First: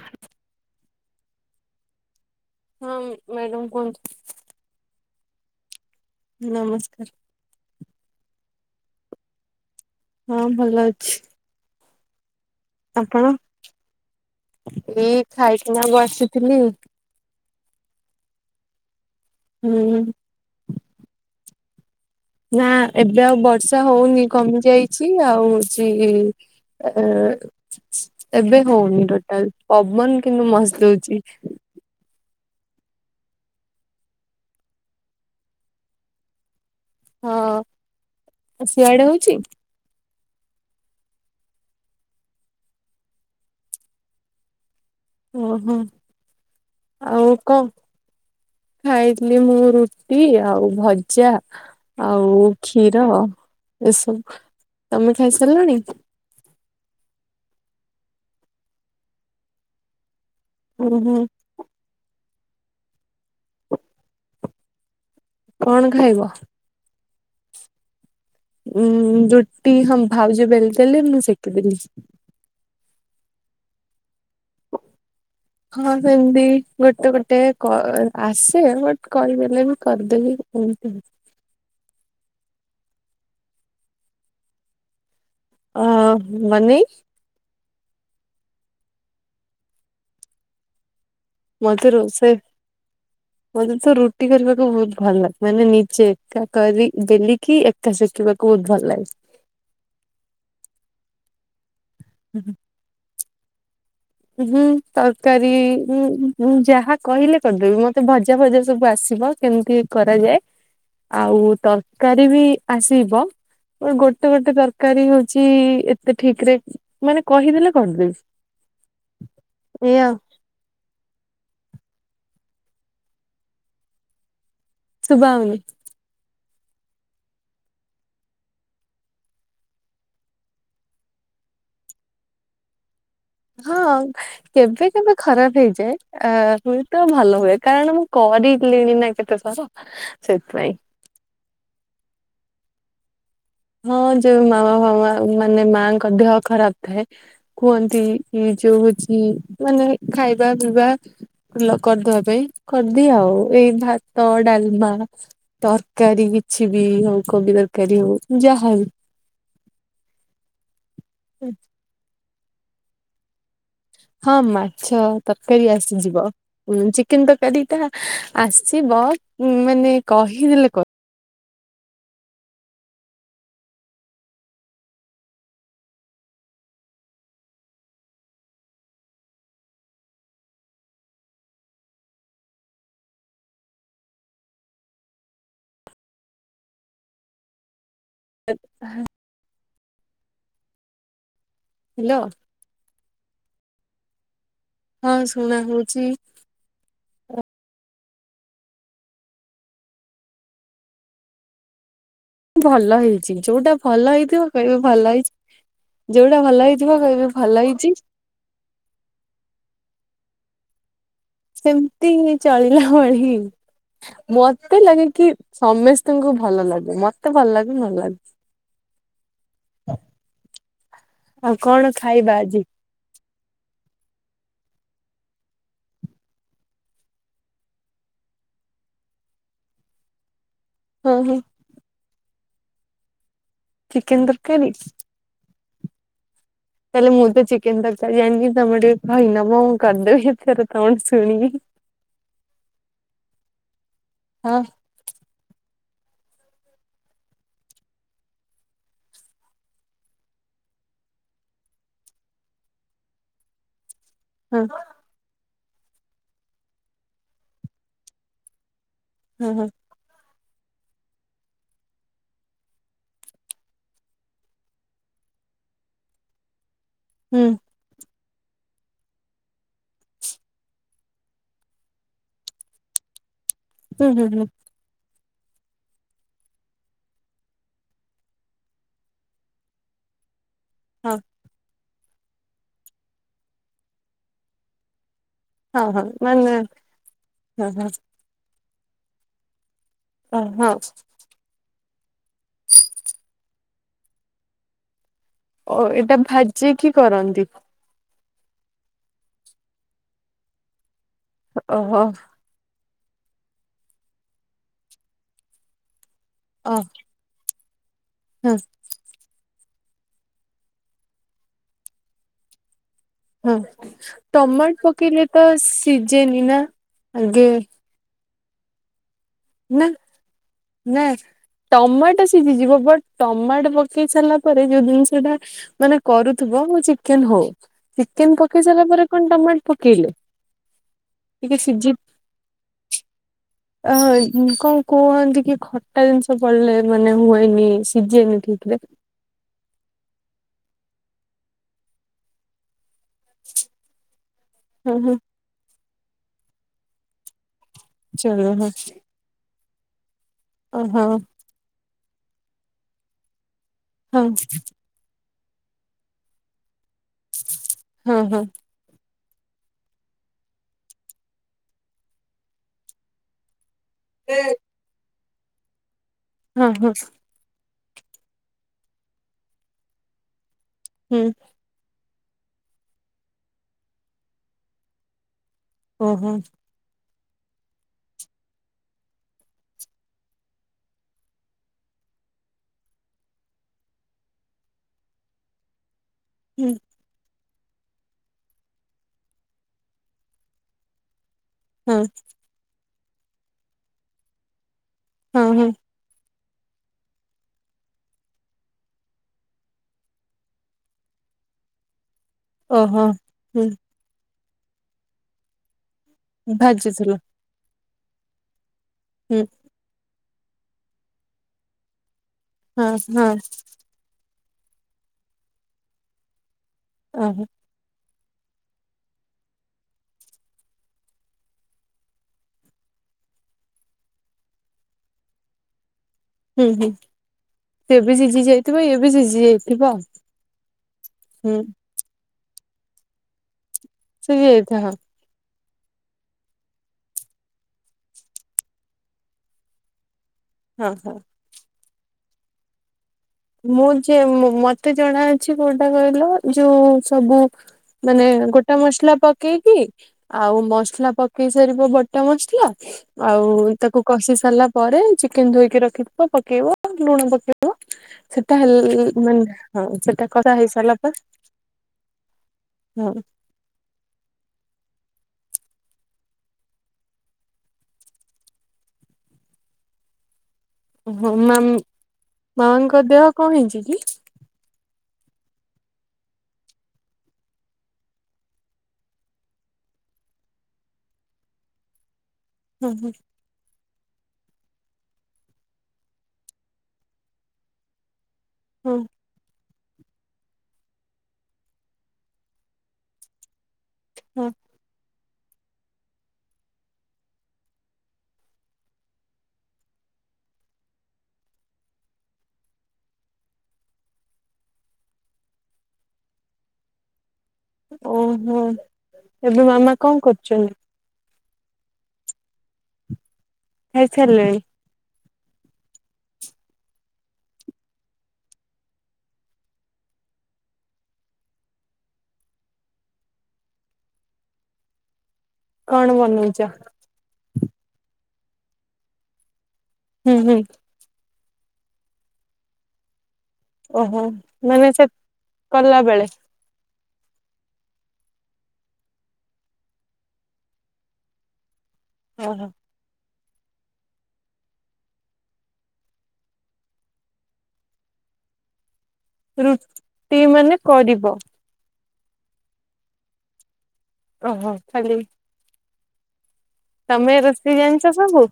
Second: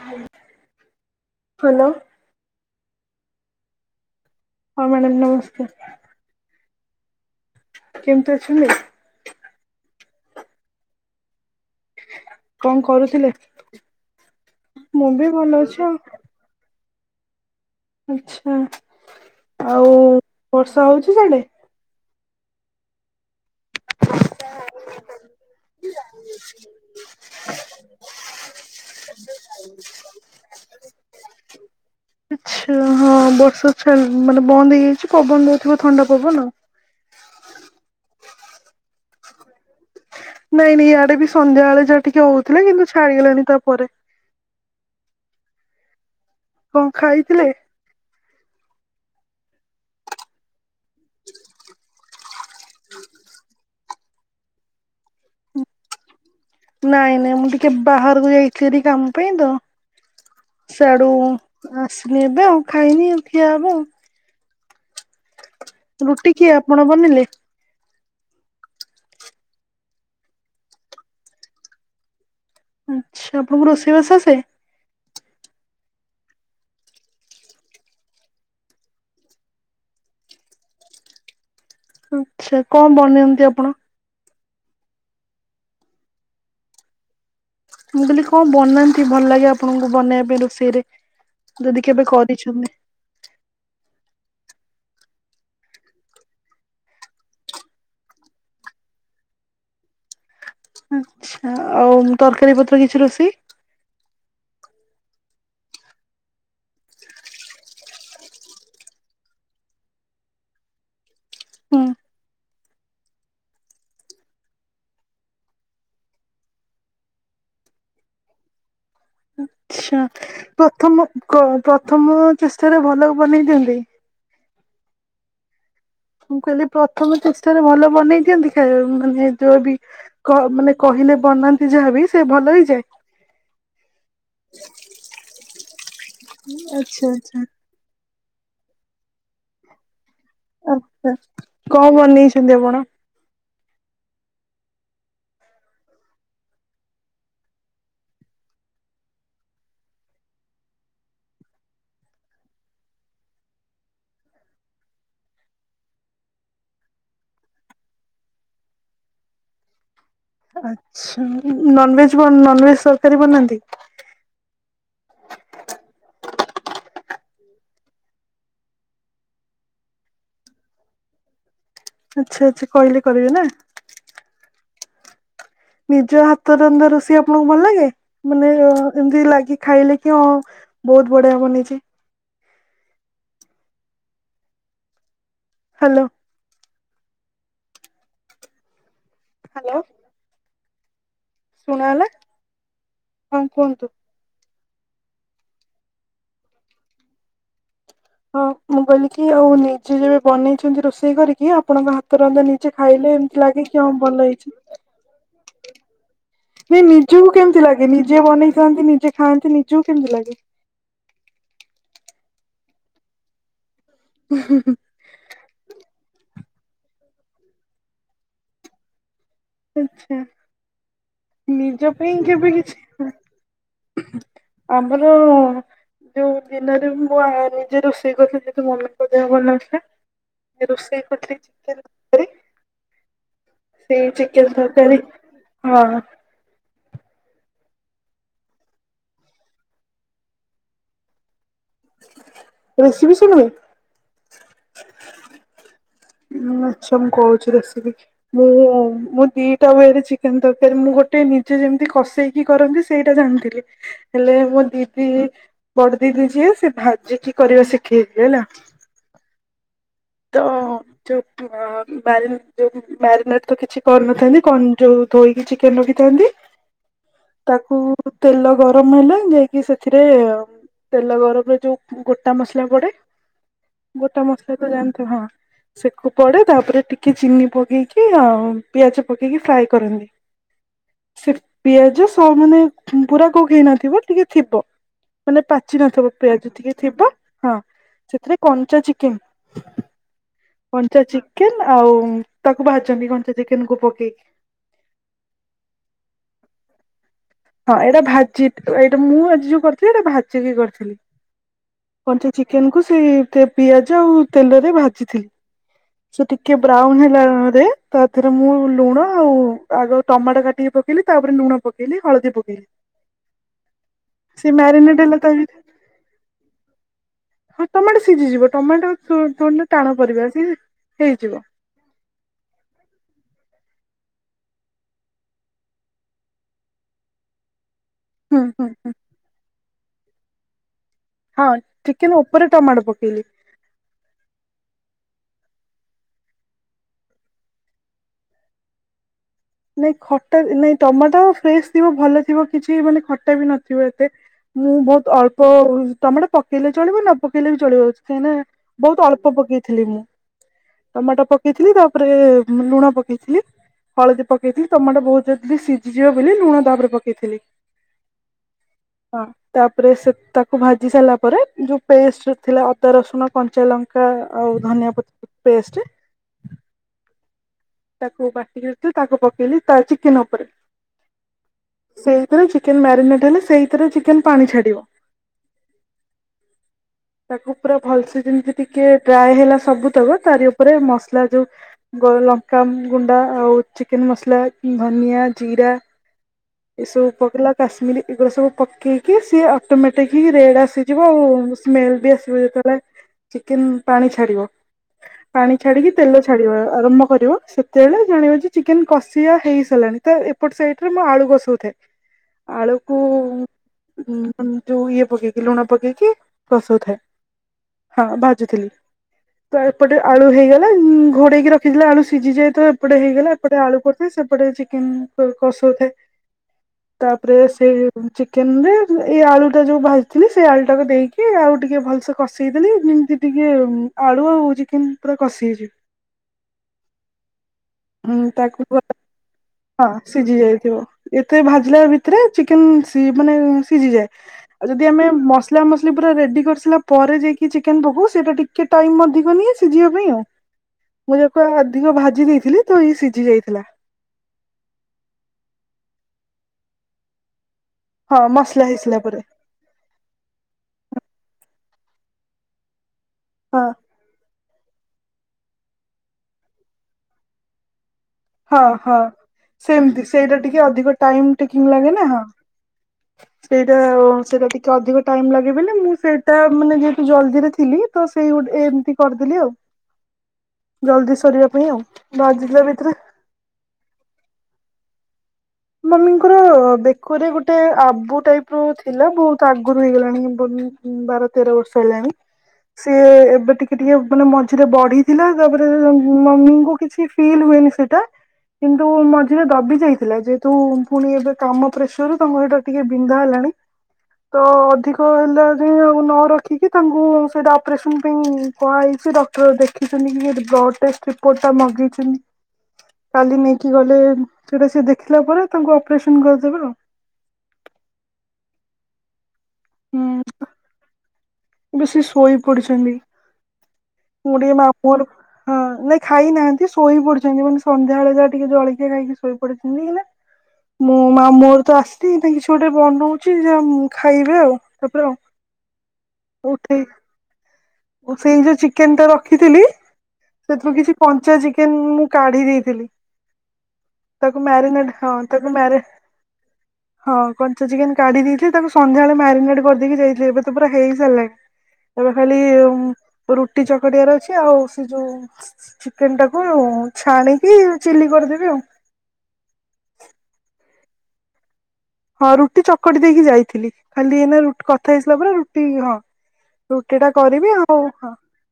ହାଲ୍ ହାଲୋ। ହଁ ଉଁ ମ୍ୟାଡାମ୍ କୁହନ୍ତୁ? ହଁ ମ୍ୟାଡ଼ାମ୍ ନମସ୍କାର। ନମସ୍କାର। କେମତି ଅଛନ୍ତି? ହଁ ଭଲ ଅଛି। କଣ ଆପଣ କରୁଥିଲେ? ମୁଁ ଏଇ ବି ଭଲ ଅଛି ଖାଇକିନା ଆଉ ବସିଥିଲି। ଆଛା। ଆଉ ହୁଁ। ବର୍ଷା ହୋଉଛି ସିଆଡେ? ନା ଏବେ ଆଉ ବର୍ଷା ହଉନି କମି ଯାଇଛି ଆଉ ହଉଛି ଆ ଏ ଏବେ ହୋଉନି ଟୋଟାଲ ପବନ କିନ୍ତୁ ମସ୍ତ ହୋଉଛି। ଆଛା ହଁ ବର୍ଷାଛା ମାନେ ବନ୍ଦ ହେଇଯାଇଛି ପବନ ଦୋଉଥିବ ଥଣ୍ଡା ପବନ। ହଁ ସିଆଡେ ହୋଉଛି? ନାଇଁ ନାଇଁ ଇଆଡେ ବି ସନ୍ଧ୍ୟାବେଳେ ଯାହା ଟିକେ ହୋଉଥିଲା କିନ୍ତୁ ଛାଡିଗଲାଣି ତାପରେ। ଓହୋ କଣ ଆଉ ଖାଇଥିଲେ? କଣ? ଖାଇଥିଲି ମୁଁ ରୁଟି ଆଉ ଭଜା। ଆଉ କ୍ଷୀର ଏସବୁ ତମେ ଖାଇ ସାରିଲଣି? ନାଇଁ ନାଇଁ ମୁଁ ଟିକେ ବାହାରକୁ ଯାଇଥିଲି କାମ ପାଇଁ ତ ସିଆଡୁ ଓହୋ। ଆସିଲି ଏବେ ଆଉ ଖାଇନି ଖିଆ ହେବ ଆଉ। କଣ ଖାଇବ? ରୁଟି କିଏ ଆପଣ ବନେଇଲେ? ଉଁ ରୁଟି ହଁ ଭାଉଜ ବେଲି ଦେଲେ ମୁଁ ସେକିଦେଲି। ଆଚ୍ଛା ଆପଣଙ୍କୁ ରୋଷେଇ ବାସ ଆସେ? ହଁ ସେମତି ଗୋଟେ ଗୋଟେ କ ଆସେ ବଟ କହିଦେଲେ ବି କରିଦେବି ଏମତି ଆଛା କଣ ବନାନ୍ତି ଆପଣ? ଆ ମାନେ? ମୁଁ କହିଲି କଣ ବନାନ୍ତି ଭଲ ଲାଗେ ଆପଣଙ୍କୁ ବନେଇବା ପାଇଁ ରୋଷେଇରେ? ମତେ ରୋଷେଇ ହ ମୋତେ ତ ରୁଟି କରିବାକୁ ବହୁତ ଭଲ ଲାଗେ ମାନେ ନିଜେ ଏକା କରି ଦେଲିକି ଏକ କା ଶିଖିବାକୁ ବହୁତ ଭଲ ଲାଗେ। ଆଛା ଆଉ ତରକାରୀ ପତ୍ର କିଛି ରୋଷେଇ? ହୁଁ ତରକାରୀ ଉଁ ଯାହା କହିଲେ କରିଦେବି ମତେ ଭଜା ଭଜା ସବୁ ଆସିବ କେମିତି କରାଯାଏ ଆଉ ତରକାରୀ ବି ଆସିବ ଗୋଟେ ଗୋଟେ ତରକାରୀ ହଉଛି ଏତେ ଠିକରେ ମାନେ କହିଦେଲେ କରିଦେବି। ଆଛା ଏଇଆ ପ୍ରଥମ କ ପ୍ରଥମ ଚେଷ୍ଟାରେ ଭଲ ବନେଇ ଦିଅନ୍ତି? ସୁୁଭାହୋଉନି। ମୁଁ କହିଲି ପ୍ରଥମ ଚେଷ୍ଟାରେ ଭଲ ବନେଇ ଦିଅନ୍ତି ଖାଇବା ମାନେ ଯୋଉ ବି? କ ମାନେ କହିଲେ ବନାନ୍ତି ଯାହାବି ସେ ଭଲ ହେଇଯାଏ? ହଁ କେବେ କେବେ ଖରାପ ହେଇଯାଏ। ହୁଏତ ଆଚ୍ଛା ଆ ଭଲ ଆଚ୍ଛା ହୁଏ। କାରଣ ମୁଁ କରିଲିଣି ନା କେତେ ଥର ସେଇଥିପାଇଁ। ଆଛା କଣ ବନେଇଛନ୍ତି ଆପଣ? ହଁ ଯୋଉ ମାମା ମାମା ମାନେ ମାଙ୍କ ଦେହ ଖରାପ ଥାଏ କୁହନ୍ତି ଇ ଯୋଉ ହୋଉଛି ମାନେ ଖାଇବା ପିଇବା ଲ କରିଦବା ପାଇଁ କରିଦିଏ ଆଉ। ଏଇ ଭାତ ଡାଲମା ତରକାରୀ କିଛି ବି ହଉ କୋବି ତରକାରୀ ହଉ ଯାହାବି ଆଛା ନନଭେଜ ବନ୍ ନନଭେଜ ତରକାରୀ ବନାନ୍ତି? ହଁ ମାଛ ତରକାରୀ ଆସିଯିବ। ଚିକେନ ତରକାରୀଟା ଆସିବ ମାନେ କହିଦେଲେ କ ଆଚ୍ଛା ଆଚ୍ଛା କହିଲେ କରିବେ ନା? ନିଜ ହାତରନ୍ଧା ରୋଷେଇ ଆପଣଙ୍କୁ ଭଲ ଲାଗେ ମାନେ ଏମତି ଲାଗି ଖାଇଲେ କି ହଁ ବହୁତ୍ ବଢିଆ ବନେଇଛି। ହ୍ୟାଲୋ। ହଁ। ହ୍ୟାଲୋ। ଶୁଣ ହେଲା, ହ୍ୟାଲୋ ହଁ କୁହନ୍ତୁ। ହଁ ଶୁଣା ହଉଚି। ହଁ ମୁଁ କହିଲି କି ଆଉ ନିଜେ ଯଉ ବନେଇଛନ୍ତି ରୋଷେଇ କରିକି ଆପଣଙ୍କ ହା ତ ରନ୍ଧା ନିଜେ ଭଲ ଖାଇଲେ ହେଇଛି ଏମିତି ଲାଗେ ଯୋଉଟା କି ହଁ ଭଲ ହେଇଥିବ ହେଇଚି। କହିବେ ଭଲ ହେଇଛି। ଯୋଉଟା ଭଲ ନାଇଁ ହେଇଥିବ କହିବେ ନିଜକୁ ଭଲ କେମିତି ହେଇଛି ଲାଗେ? ନିଜେ ବନେଇଥାନ୍ତି ନିଜେ ଖାଆନ୍ତି ନିଜକୁ କେମିତି ଲାଗେ? ସେମତି ଚଳିଲା ଭଳି। ମତେ ଲାଗେ କି ସମସ୍ତଙ୍କୁ ଭଲ ଲାଗୁ। ମତେ ଭଲ ଲାଗୁ ନଲାଗୁ। ଆଛା। ଆଉ କଣ ନିଜ ପାଇଁ ଖାଇବା କେବେ ଆଜି କିଛି ଆମର ଯୋଉ ଦିନରେ ମୁଁ ନିଜେ ରୋଷେଇ କରିଥିଲି ଯେହେତୁ ମମିଙ୍କ ଦେହ ଭଲନଥିଲା। ରୋଷେଇ ହଁ ହଁ କରିଥିଲି ଚିକେନ୍ ତରକାରୀ। ସେଇ ଚିକେନ୍ ତ ଚିକେନ ତରକାରୀ ହଁ। ତାହେଲେ ମୁଁ ତ ଚିକେନ ତରକାରୀ ଜାଣିନି ତମେ ଟିକେ କହିଦବ ମୁଁ କରିଦେବି ତମଠୁ ଶୁଣିକି। ରେସିପି ଶୁଣିବେ? ହ। ଉଁ ଆଚ୍ଛା ମୁଁ କହୁଚି ରେସିପି। ମୁଁ ମୁଁ ଦିଟା ୱେ ରେ ଚିକେନ ତରକାରୀ ମୁଁ ଗୋଟେ ନିଜେ ଯେମିତି କଷେଇ କି କରନ୍ତି ସେଇଟା ଜାଣିଥିଲି। ହେଲେ ହଁ ମୋ ଦିଦି ବଡ ଦିଦି ଯିଏ ସେ ଭାଜିକି କରିବା ଶିଖେଇଥିଲେ ହେଲା। ଉଁ ହୁଁ। ତ ଯଉ। [unintelligible] ମ୍ୟାରିନେଟ ତ କିଛି କରିନଥାନ୍ତି କଣ ଯୋଉ ଧୋଇକି ଚିକେନ ରଖିଥାନ୍ତି। ହୁଁ ତାକୁ ତେଲ ଗରମ ହେଲେ ଯାଇକି ସେଥିରେ ତେଲ ଗରମରେ ଯୋଉ ଗୋଟା ମସଲା ପଡେ। ହୁଁ ହୁଁ ଗୋଟା ହୁଁ ମସଲା ତ ଜାଣିଥିବେ। ହଁ। ସେକୁ ପଡେ। ତାପରେ ଟିକେ ଚିନି ପକେଇକି ଆଉ ପିଆଜ ପକେଇକି ଫ୍ରାଏ କରନ୍ତି। ହଁ ସେ ପିଆଜ ମାନେ ସ ପୁରା କୁକ୍ ହେଇନଥିବ ଟିକେ ଥିବ। ମାନେ ପାଚି ହଁ ହଁ ନଥିବ ମାନେ ପିଆଜ ଟିକେ ଥିବ ହଁ। ସେଥିରେ କଞ୍ଚା ଚିକେନ ଅ ହଁ। କଞ୍ଚା ଚିକେନ ଆଉ ତାକୁ ଭାଛନ୍ତି କଞ୍ଚା ଚିକେନ କୁ ପକେଇକି। ଓ ଏଇଟା ଭାଜିକି କରନ୍ତି। ହଁ ଏଇଟା ଭାଜି ଏଇଟା ମୁଁ ଆଜି ଯୋଉ କରିଥିଲି ଏଇଟା ଭାଜିିକି କରିଥିଲି। ଓହୋ। କଞ୍ଚା ଚିକେନ କୁ ସେଇ ପିଆଜ ଆଉ ତେଲରେ ଭାଜିଥିଲି। ସେଠି ଟିକେ ଅ ବ୍ରାଉନ ହେଲାରେ ତାଥିରେ ମୁଁ ହଁ ଲୁଣ ଆଉ ଆଗ ଟମାଟୋ କାଟିକି ପକେଇଲି। ତାପରେ ଲୁଣ ପକେଇଲି ହଳଦୀ ପକେଇଲି। ହଁ। ସେ ଟମାଟ ମ୍ୟାରିନେଟ ହେଲା ପକେଇଲେ ତା ତ ଭିତରେ ସିଝେନି ନା ଆଗେ। ହଁ ଟମାଟୋ ସିଝିଯିବ। ଟମାଟୋ ଥୋ ଥୋଡ଼ିନା ଟାଣ ପରିବା ସେ ହେଇଯିବ। ଟମାଟ ସିଝିଯିବ। ବଟ ଟମାଟ ପକେଇ ସାରିଲା ପରେ ଯୋଉ ଜିନିଷ ଟା ମାନେ କରୁଥିବ ମୁଁ ଚିକେନ ହଉ ହୁଁ ଚିକେନ ପକେଇ ହୁଁ ସାରିଲା ହୁଁ ପରେ କଣ ଟମାଟ ପକେଇଲେ? ହଁ ଟିକେ ସିଝି ଚିକେନ ଉପରେ ଟମାଟ ପକେଇଲି। [unintelligible] କଣ କୁହନ୍ତି କି ଖଟା ଜିନିଷ ପଡିଲେ ମାନେ ହୁଏନି ସିଝେନି ଠିକ ରେ। ନାଇଁ ଖଟା ନାଇଁ ଟମାଟୋ ଫ୍ରେଶ ଥିବ ଭଲ ଥିବ କିଛି ମାନେ ଖ ଖାଟା ବି ନଥିବ ଏତେ। ମୁଁ ହଁ ହଁ ବହୁତ ଅଳ୍ପ ଟମାଟ ପକେଇଲେ ଚଳିବ ନ ପକେଇଲେ ବି ଚଳିବ। କାହିଁକି ନା ଚଳିବ ହଁ ବହୁତ ଅଳ୍ପ ପକେଇଥିଲି ମୁଁ। ଓ ହଁ ଟମାଟ ପ କେଇଥିଲି ତାପରେ ଲୁଣ ପକେଇଥିଲି ହଳଦୀ ହଁ ପକେଇଥିଲି ଟମାଟ ବହୁତ ଜଲଦି ସିଝ ଝିବ ବୋଲି ଲୁଣ ତାପରେ ପକେଇଥିଲି। ହଁ ହଁ। ହଁ ତାପରେ ସେ ତାକୁ ଭାଜି ସାରିଲା ପରେ ଯୋଉ ପେଷ୍ଟ ଥିଲା ଅଦା ରସୁଣ କଞ୍ଚା ଲ କା ଆଉ ଧନିଆ ପତ୍ର ପେଷ୍ଟ ହଁ, ହଁ। ତାକୁ ବାଟିକି ରଖିଲି, ତାକୁ ପକେଇଲି ତା ଚିକେନ ଉପରେ। ହୁଁ। ସେଇଥିରେ ଚିକେନ ମ୍ୟାରିନେଟ୍ ହେଲେ, ସେଇଥିରେ ଚିକେନ ପାଣି ଛାଡ଼ିବ। ଓହୋ। ତାକୁ ପୁରା ଭଲସେ, ଯେମତି ଟିକେ ଡ୍ରାଏ ହେଲା ସବୁ ତକ। ତାରି ଉପରେ ମସଲା ଯୋଉ ଗୋଲ ଲଙ୍କା ଗୁଣ୍ଡ, ଆଉ ଚିକେନ୍ ମସଲା, ଧନିଆ, ଜିରା, ହୁଁ। ଏସବୁ ପକେଇଲା କାଶ୍ମୀରୀ, ଏଗୁରା ସବୁ ପକେଇକି ସିଏ ଅଟୋମେଟିକ୍ ହି ରେଡ୍ ଆସିଯିବ ଆଉ। ସ୍ମେଲ୍ ହଁ ବି ଆସିବ। ଯେତେଳେ ଚିକେନ୍ ପାଣି ଛାଡିବ। ହଁ ପାଣି ହଁ ଛାଡିକି ତେଲ ଛାଡ଼ିବା ଆରମ୍ଭ କରିବ। ସେତେବେଳେ ଜାଣିବା ଯେ ଚିକେନ଼୍ କଷିଆ ହେଇସାରାଲାଣି। ତ ଏପଟେ ସାଇଟ଼୍ ରେ ମୁଁ ଆଳୁ କଷା ଉ ଥାଏ। ଆଳୁକୁ ଓହୋ। ହୁଁ ଯୋଉ ଇଏ ପକେଇକି, ଲୁଣ ପକେଇକି କଷଉ ଥାଏ। ଭାଜୁଥିଲ ହଁ, ଭାଜୁଥିଲି। ହୁଁ। ତ ଏପଟେ ଆଳୁ ହେଇଗଲା। ଘୋଡେଇକି ରଖିଥିଲା ଆଳୁ ସିଝି ଯାଇ, ତ ହଁ ଏପଟ ହେଇଗଲା। ହଁ ଏପଟେ ଆଳୁ ପୋ ସେପଟେ ଚିକେନ୍ କ-କଷଉ ଥାଏ। ତା'ପରେ ଓହୋ ସେ ଚିକେନ୍ ରେ, ଏଇ ଆଳୁ ଟା ଯୋଉ ଭାଜିଥିଲି। ସେଇ ଆଳୁ ଟାକୁ ଦେଇକି, ଆଉ ଟିକେ ଭଲ୍ ସେ କଷେଇଦେଲି। ଯେମିତି ଟିକେ, ଉମ୍ ଆଳୁ ଆଉ, ଚିକେନ୍ ପୁରା କଷି ହେଇଯିବ। ହୁଁ, ହୁଁ, ସେ ବି ହୁଁ ସିଝି ତାକୁ ଯାଇଥିବ। ଇଏ ବି ସିଝି ହଁ ଯାଇଥିବ ଆଉ। ସିଝି ଯାଇଥିବ। ଏତେ ଭାଜିଲା ଭିତରେ ଚିକେନ୍ ସି ମାନେ ସିଝିଯାଏ। ସିଝି ଆଉ, ଯାଇଥିବ ଯଦି ହଁ। ଆମେ ମସ୍ ମସଲା ମସଲି ପୁରା ରେଡ୍ଡୀ କରିସିଲା ପରେ ଯାଇକି ଚିକେନ଼୍ ପକଉ। ସେଟା ଟିକେ ଟାଇମ୍ ଅଧିକ ନିଏ ସିଝିବା ପାଇଁ ଆଉ। ହଁ, ହଁ। ତ ଅଧିକ ଭାଜି ଦେଇଥିଲି। ତ ଇଏ ସିଝି ଯାଇଥିଲା। ମୁଁ ଯେ, ମତେ ଜଣା ଅଛି, କୋଉଟା କହିଲ? ଯୋଉ ସବୁ ହଁ ମାନେ ଗୋଟା ହେଇସାରିଲା ମସଲା ପରେ ପକ୍ କେଇକି, ଆଉ ମସଲା ପକେଇସାରିବ ବଟା ମସଲା। ଆଉ ହଁ ତାକୁ କଷି ସାରିଲା ପରେ, ଚିକେନ୍ ଧୋଇକି ରଖିଥିବ। ପକେଇବ, ଲୁଣ ପକେଇବ। ସେଟା ହଁ ହେଲ୍ ହଁ। ମାନେ ହଁ, ସେମିତି ସେଟା ସେଇଟା କରା ଟିକେ ହେଇ ଅଧିକ ସାରିଲା ପା ଟାଇମ ଟେକିଂ ଲାଗେ ନା ହଁ ହୁଁ। ସେଇଟା ଆଉ, ସେଟା ଟିକେ ଅଧିକ ଟାଇମ୍ ଲାଗେବୋଲି, ମୁଁ ସେଇଟା ମାନେ ଯେହେତୁ ଜଲ୍ଦିରେ ଥିଲି ତ ସେଇ ଗୋଟେ, ଏମିତି କରିଦେଲିି ଆଉ। ଜଲ୍ଦି ହଁ ସରିବା ମାମ ପାଇଁ ଆଉ। ଭାଜିଲା ଭିତରେ ମାମାଙ୍କ ଦେହ କଣ ହେଇଁଚି କି? ମମିଙ୍କର ବେକରେ ଗୋଟେ ଆବୁ ଟାଇପ୍ ର ଥିଲା। ବହୁତ ଆଗରୁ ହେଇଗଲାଣି। ବୁନ୍ ବାର ତେର ବର୍ଷ ହେଲାଣି। ହଁ ସିଏ ହଁ ଏବେ ଟିକ୍ ଟିକେ ମାନେ ମଝିରେ ବଢିଥିଲା। ତା'ପରେ ମମିଙ୍କୁ କିଛି ଫିଲ୍ ହୁଏନି ସେଇଟା। କିନ୍ତୁ, ହଁ ମଝିରେ ଦବି ଯାଇଥିଲା ଯେ ତୁ ପୁଣି ଏବେ କାମ ପ୍ରେସର ତାଙ୍କୁ ହେଇଟା ଟିକେ ବିନ୍ଧା ହେଲାଣି। ତ ହଁ ଅଧିକ ତ ହେଲା ଯାଇଁ ଆଉ ନ ରଖିକି, ତାଙ୍କୁ ସେଇଟା ଅପରେସନ୍ ପାଇଁ କୁହାହେଇଛି। ଡକ୍ ତ ଦେଖିଛନ୍ତି ଇଏ, ବ୍ଲଡ଼ ଟେଷ୍ଟ ରିପୋର୍ଟ ଟା ମଗେଇଛନ୍ତି। କାଲି ନେଇକି ଗଲେ, ସେଟା ସିଏ ଦେଖିଲା ପରେ, ତାଙ୍କୁ ଅପରେସନ କରିଦେବେ ଆଉ। ଓହୋ! ଏବେ ମାମା ହୁଁ କଣ କରୁଚନ୍ତି? ଏବେ ସେ ଶୋଇ ପଡିଛନ୍ତି। ମୁଁ ଟିକେ, ଖାଇସାରିଲେଣି ମାମୁଁ ଅର ହଁ, ନାଇଁ ଖାଇନାହାଁନ୍ତି। ଶୋଇ ପଡିଛନ୍ତି ମାନେ ସନ୍ଧ୍ୟାବେଳେ ଯାହା ଟିକେ ଜଳଖିଆ ଖାଇକି ଶୋଇ ପଡିଛନ୍ତି କିନା। ମୁଁ, ମାମୁଁ ହରୁ ତ ଆସଲି। ହେତି ପାଇଁ କିଛି ଗୋଟେ ବନଉଛି, ଯେ ଖାଇବେ ଆଉ। ତା'ପରେ ଆଉ। କଣ ବନେଇଚ? ଉଠେଇ ସେଇ ଯୋଉ ଚିକେନ୍ ଟା ରଖିଥିଲି। ହୁଁ ହୁଁ ସେଥିରୁ କିଛି କଞ୍ଚା ଚିକେନ୍ ମୁଁ କାଢି ଦେଇଥିଲି। ଓହୋ ତାକୁ ମାନେ ମ୍ୟାରିନେଡ଼ ସେ ହଁ, ତାକୁ ମ୍ୟାରେ କଲା ବେଳେ ହଁ କଞ୍ଚା ଚିକେନ କାଢି ଦେଇଥିଲେ ତାକୁ ସନ୍ଧ୍ୟାବେଳେ ମ୍ୟାରିନେଟ୍ କରିଦେଇକି ଯାଇଥିଲ ଏ ତ ପୁରା ହେଇ ସାରିଲାଣି। ଏଵେ ଖାଲି ଓହୋ। ଉଁ ରୁଟି ଚକଟିଆର ଅଛି ଆଉ ସେ ଯୋଉ ଚିକେନ ଟାକୁ ଛାଣିକି ଚିଲ୍ଲୀ କରିଦେବି ଆଉ। ରୁଟି ମାନେ କରିବ। ହଁ ରୁଟି ଚକଟି ଦେଇକି ଯାଇଥିଲି ଖାଲି ଏଇନା ରୁଟ ଓହୋ କଥା ହେଇସାରିଲା ଖାଲି ପରେ ରୁଟି ହଁ ରୁଟି ଟା ତମେ କରିବି ରୋଷେଇ ଆଉ ଜାଣିଛ ହଁ। ସବୁ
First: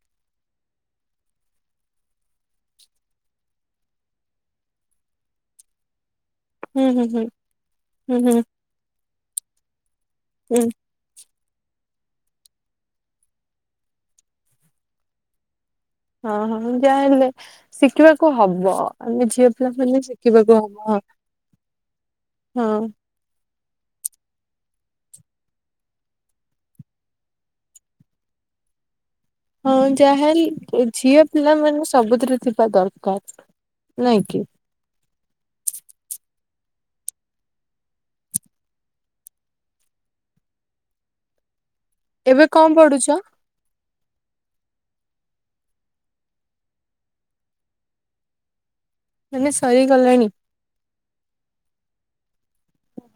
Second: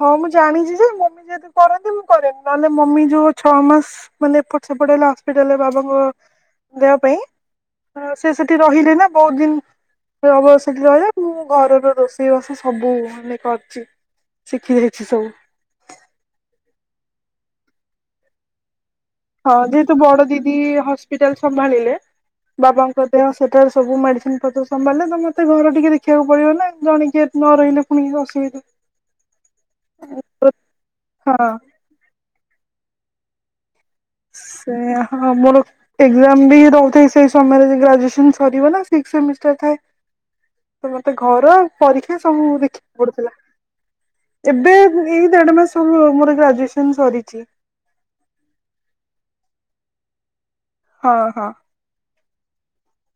ହଁ ମୁଁ ଜାଣିଛି ଯେ ମମି ଯେହେତୁ କରନ୍ତି ମୁଁ କରେନି ନହେଲେ ମମି ଯୋଉ ଛଅ ମାସ ମାନେ ଏପଟ ସେପଟ ହେଲା ହସ୍ପିଟାଲ ରେ ବାବାଙ୍କ ହୁଁ, ଦେହ ହୁଁ, ପାଇଁ ହୁଁ। ହୁଁ ସେ ହୁଁ ସେଠି ରହିଲେ ନା ବହୁତ ଦିନ ହବ ହୁଁ ସେଠି ରହିଲେ। ମୁଁ ଘରର ରୋଷେଇବାସ ସବୁ ମାନେ କରିଛି ଶିଖି ଯାଇଛି ସବୁ। ହଁ ହଁ ଯାହାହଲେ ଶିଖିବାକୁ ହବ। ଆମେ ଝିଅ ହଁ ପିଲା ଯେହେତୁ ମାନେ ବଡ ଶିଖିବାକୁ ଦିଦି ହବ ହସ୍ପିଟାଲ ସମ୍ଭାଳିଲେ ହଁ ବାବାଙ୍କ ଦେହ ସେଠାରେ ସବୁ ମେଡ଼ିସିନ ପତ୍ର ସମ୍ଭାଳିଲେ ତ ମୋତେ ଘର ଟିକେ ଦେଖିବାକୁ ପଡ଼ିବ ନା ଜଣେ କିଏ ନ ରହିଲେ ପୁଣି ଅସୁବିଧା ହଁ ଯାହା ହେଲେ ଝିଅ ହଁ ପିଲା ମାନ ସବୁଥିରେ ଥିବା ଦରକାର ନାଇଁ କି। ସେ ହଁ ମୁର ଏକଜାମ ମ ବି ରହୁ ଥାଏ ସେଇ ସମୟରେ ଗ୍ରାଜୁଏସ ସରିବ ନା ସିକ୍ସ ସେମିଷ୍ଟାର ଥାଏ। ତ ମତେ ଘର ପରୀକ୍ଷା ଏବେ ସବୁ କଣ ଦେଖିବାକୁ ପଢୁଛ ପଡୁଥିଲା। ଏବେ ଏଇ ଦେଢ ମାସ ହବ ମୋର ଗ୍ରାଜୁଏସନ୍ ସରିଛି। ମାନେ ସରିଗଲାଣି? ହଁ ହଁ।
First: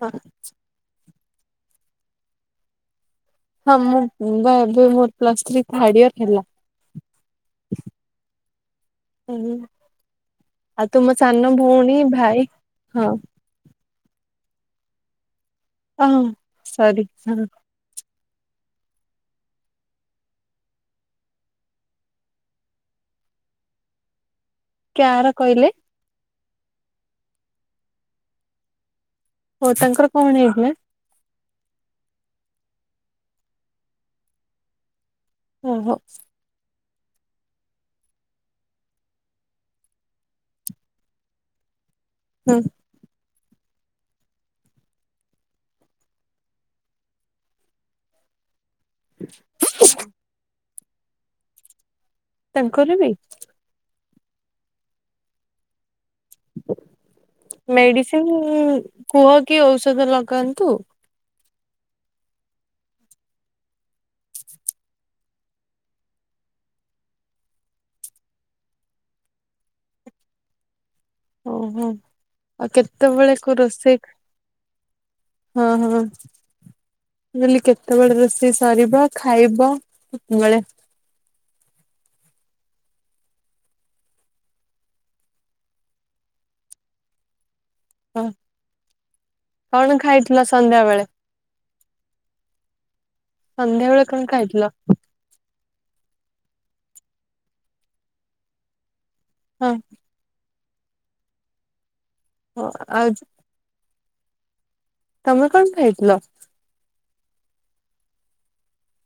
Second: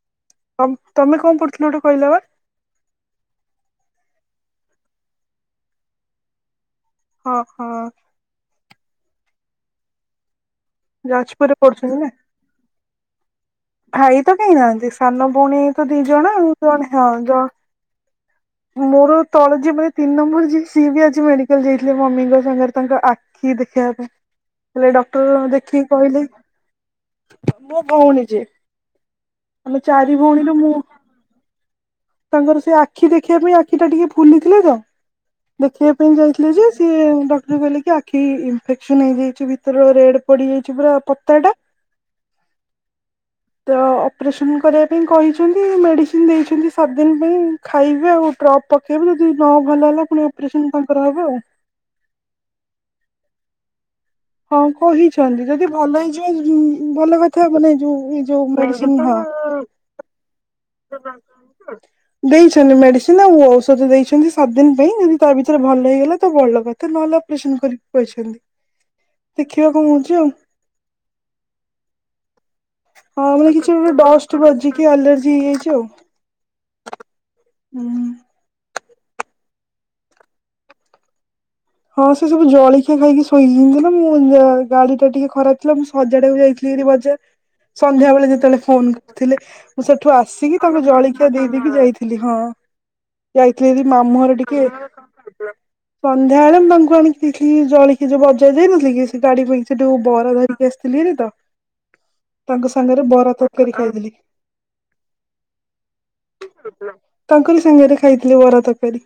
ହଁ। ତମ-ତମେ କଣ ପଢୁଥିଲ ଗୋଟେ କହିଲ ବା ହଁ ମୁଁ ମୁଁ ପା ଏଵେ [unintelligible] ପ୍ଲସ ଥ୍ରୀ ଥାର୍ଡ ଇୟର ହେଲା। ହଁ ହଁ। ହ ଆଉ ତୁମ ସାନ ଯାଜପୁରରେ ପଢୁଛନ୍ତି ଭଉଣୀ ନା ଭାଇ, ହଁ ଭାଇ ତ କେହି ନାହାନ୍ତି। ସାନ ଭଉଣୀ ତ ଦି ହଁ ଜଣ ଆଉ, ଜଣେ ସରି ହଁ ଜଣ ମୋର ତଳେ ଯିଏ ମାନେ ତିନି ନମ୍ବର ଯିଏ ସିଏ ବି ଆଜି ମେଡିକାଲ୍ ଯାଇଥିଲେ। ମମିଙ୍କ ସାଙ୍ଗରେ ତାଙ୍କ ଆ କି ଦେଖିବା ପାଇଁ। ହେଲେ ଡକ୍ଟର ଦେଖିକି କହିଲେ, ମୋ ଭଉଣୀ ଯିଏ ଓ ଆମେ ତାଙ୍କର ଚାରି କଣ ଭଉଣୀରୁ, ହେଇଥିଲା ମୁଁ ତାଙ୍କର ସେ ଆଖି ଦେଖିବା ପାଇଁ, ଆଖି ଟା ଟିକେ ଫୁଲିଥିଲା ତ ଓହୋ ଦେଖେଇବା ପାଇଁ ଯାଇ ଥିଲେ ସେ ସିଏ ଡକ୍ଟର କହିଲେ କି ଆଖି ଇନ୍ଫେକ୍ସନ ହେଇଯାଇଛି, ଭିତର ରେଡ୍ ପଡିଯାଇଛି ପୁରା ପତାଟା [inaudible] ହଁ। ତ ଅପରେସନ୍ କରିବା ପାଇଁ କହିଛନ୍ତି, ମେଡିସିନ୍ ଦେଇଛନ୍ତି ସାତଦିନ୍ ପାଇଁ ଖାଇବେ ଆଉ ଡ୍ରପ୍ ପକେଇବେ, ଯଦି ନ ଭଲ ହେଲା ଫୁଣି ଅପରେସନ୍ ତାଙ୍କର ହବ ଆଉ। ତାଙ୍କର ବି? ହଁ କହିଛନ୍ତି ଯଦି ଭଲ ହେଇ ଯେ ଭଲ କଥା ମାନେ ଯୋଉ ଏ ଯୋଉ ମେଡିସିନ ମେଡିସିନ୍ ହଁ କୁହ କି ଔଷଧ ଲଗାନ୍ତୁ ଲଗାନ୍ତୁ ଦେଇଛନ୍ତି ମେଡିସିନ୍ ଆଉ ଔଷଧ ଦେଇଛନ୍ତି ସାତ ଦିନ୍ ପାଇଁ। ଯଦି ତା ଭିତରେ ଭଲ ହେଇଗଲା ତ ଭଲ କଥା ତ ନହେଲେ ଅପରେସନ୍ କରି କହିଛନ୍ତି ଦେଖିବା କଣ ହଉଛି ଆଉ। ଓହୋ। ଆଉ କେ ହଁ ମାନେ ତେବେଳେକୁ କିଛି ଗୋଟେ ରୋଷେଇ ଡଷ୍ଟ ବାଜିକି ଆଲର୍ଜି ହେଇଯାଇଛି ହଁ, ଆଉ ହଁ। ମୁଁ କହିଲି ହୁଁ। କେତେବେଳେ ରୋଷେଇ ସରିବ ଖାଇବ କେତେବେଳ? ହଁ ସେ ସବୁ ଜଳଖିଆ ଖାଇକି ଶୋଇଛନ୍ତିନା ମୁଁ ଗାଡି ଟା ଟିକେ ଖରାପ ଥିଲା ମୁଁ ହଜାଡାକୁ ଯାଇଥିଲ ଏରି ବଜା ସନ୍ଧ୍ୟା ହଁ ବେଳେ ଯେତେବେଳେ ଫୋନ କରୁଥିଲେ। ମୁଁ କଣ ସେଠୁ ଖାଇଥିଲ ଆସିକି ସନ୍ଧ୍ୟା ତାଙ୍କୁ ବେଳେ ଜଳିକିଆ ଦେଇଦେଇକି ଯାଇଥିଲି। ଆଇଥିଲି ସନ୍ଧ୍ୟା ବେଳେ ମାମୁ କଣ ଘର ଟିକେ। ଖାଇଥିଲ [unintelligible] ବରା ଧରିକି ହଁ ଆସିଥିଲି ହେରି ତ ହଁ ତାଙ୍କ ସାଙ୍ଗରେ ଆଉ ବରା ତରକାରୀ ଖାଇଥିଲି। ତମେ କଣ ଖାଇଥିଲ? ତାଙ୍କଲି ସାଙ୍ଗରେ ଖାଇଥିଲେ ବରା ତରକାରୀ।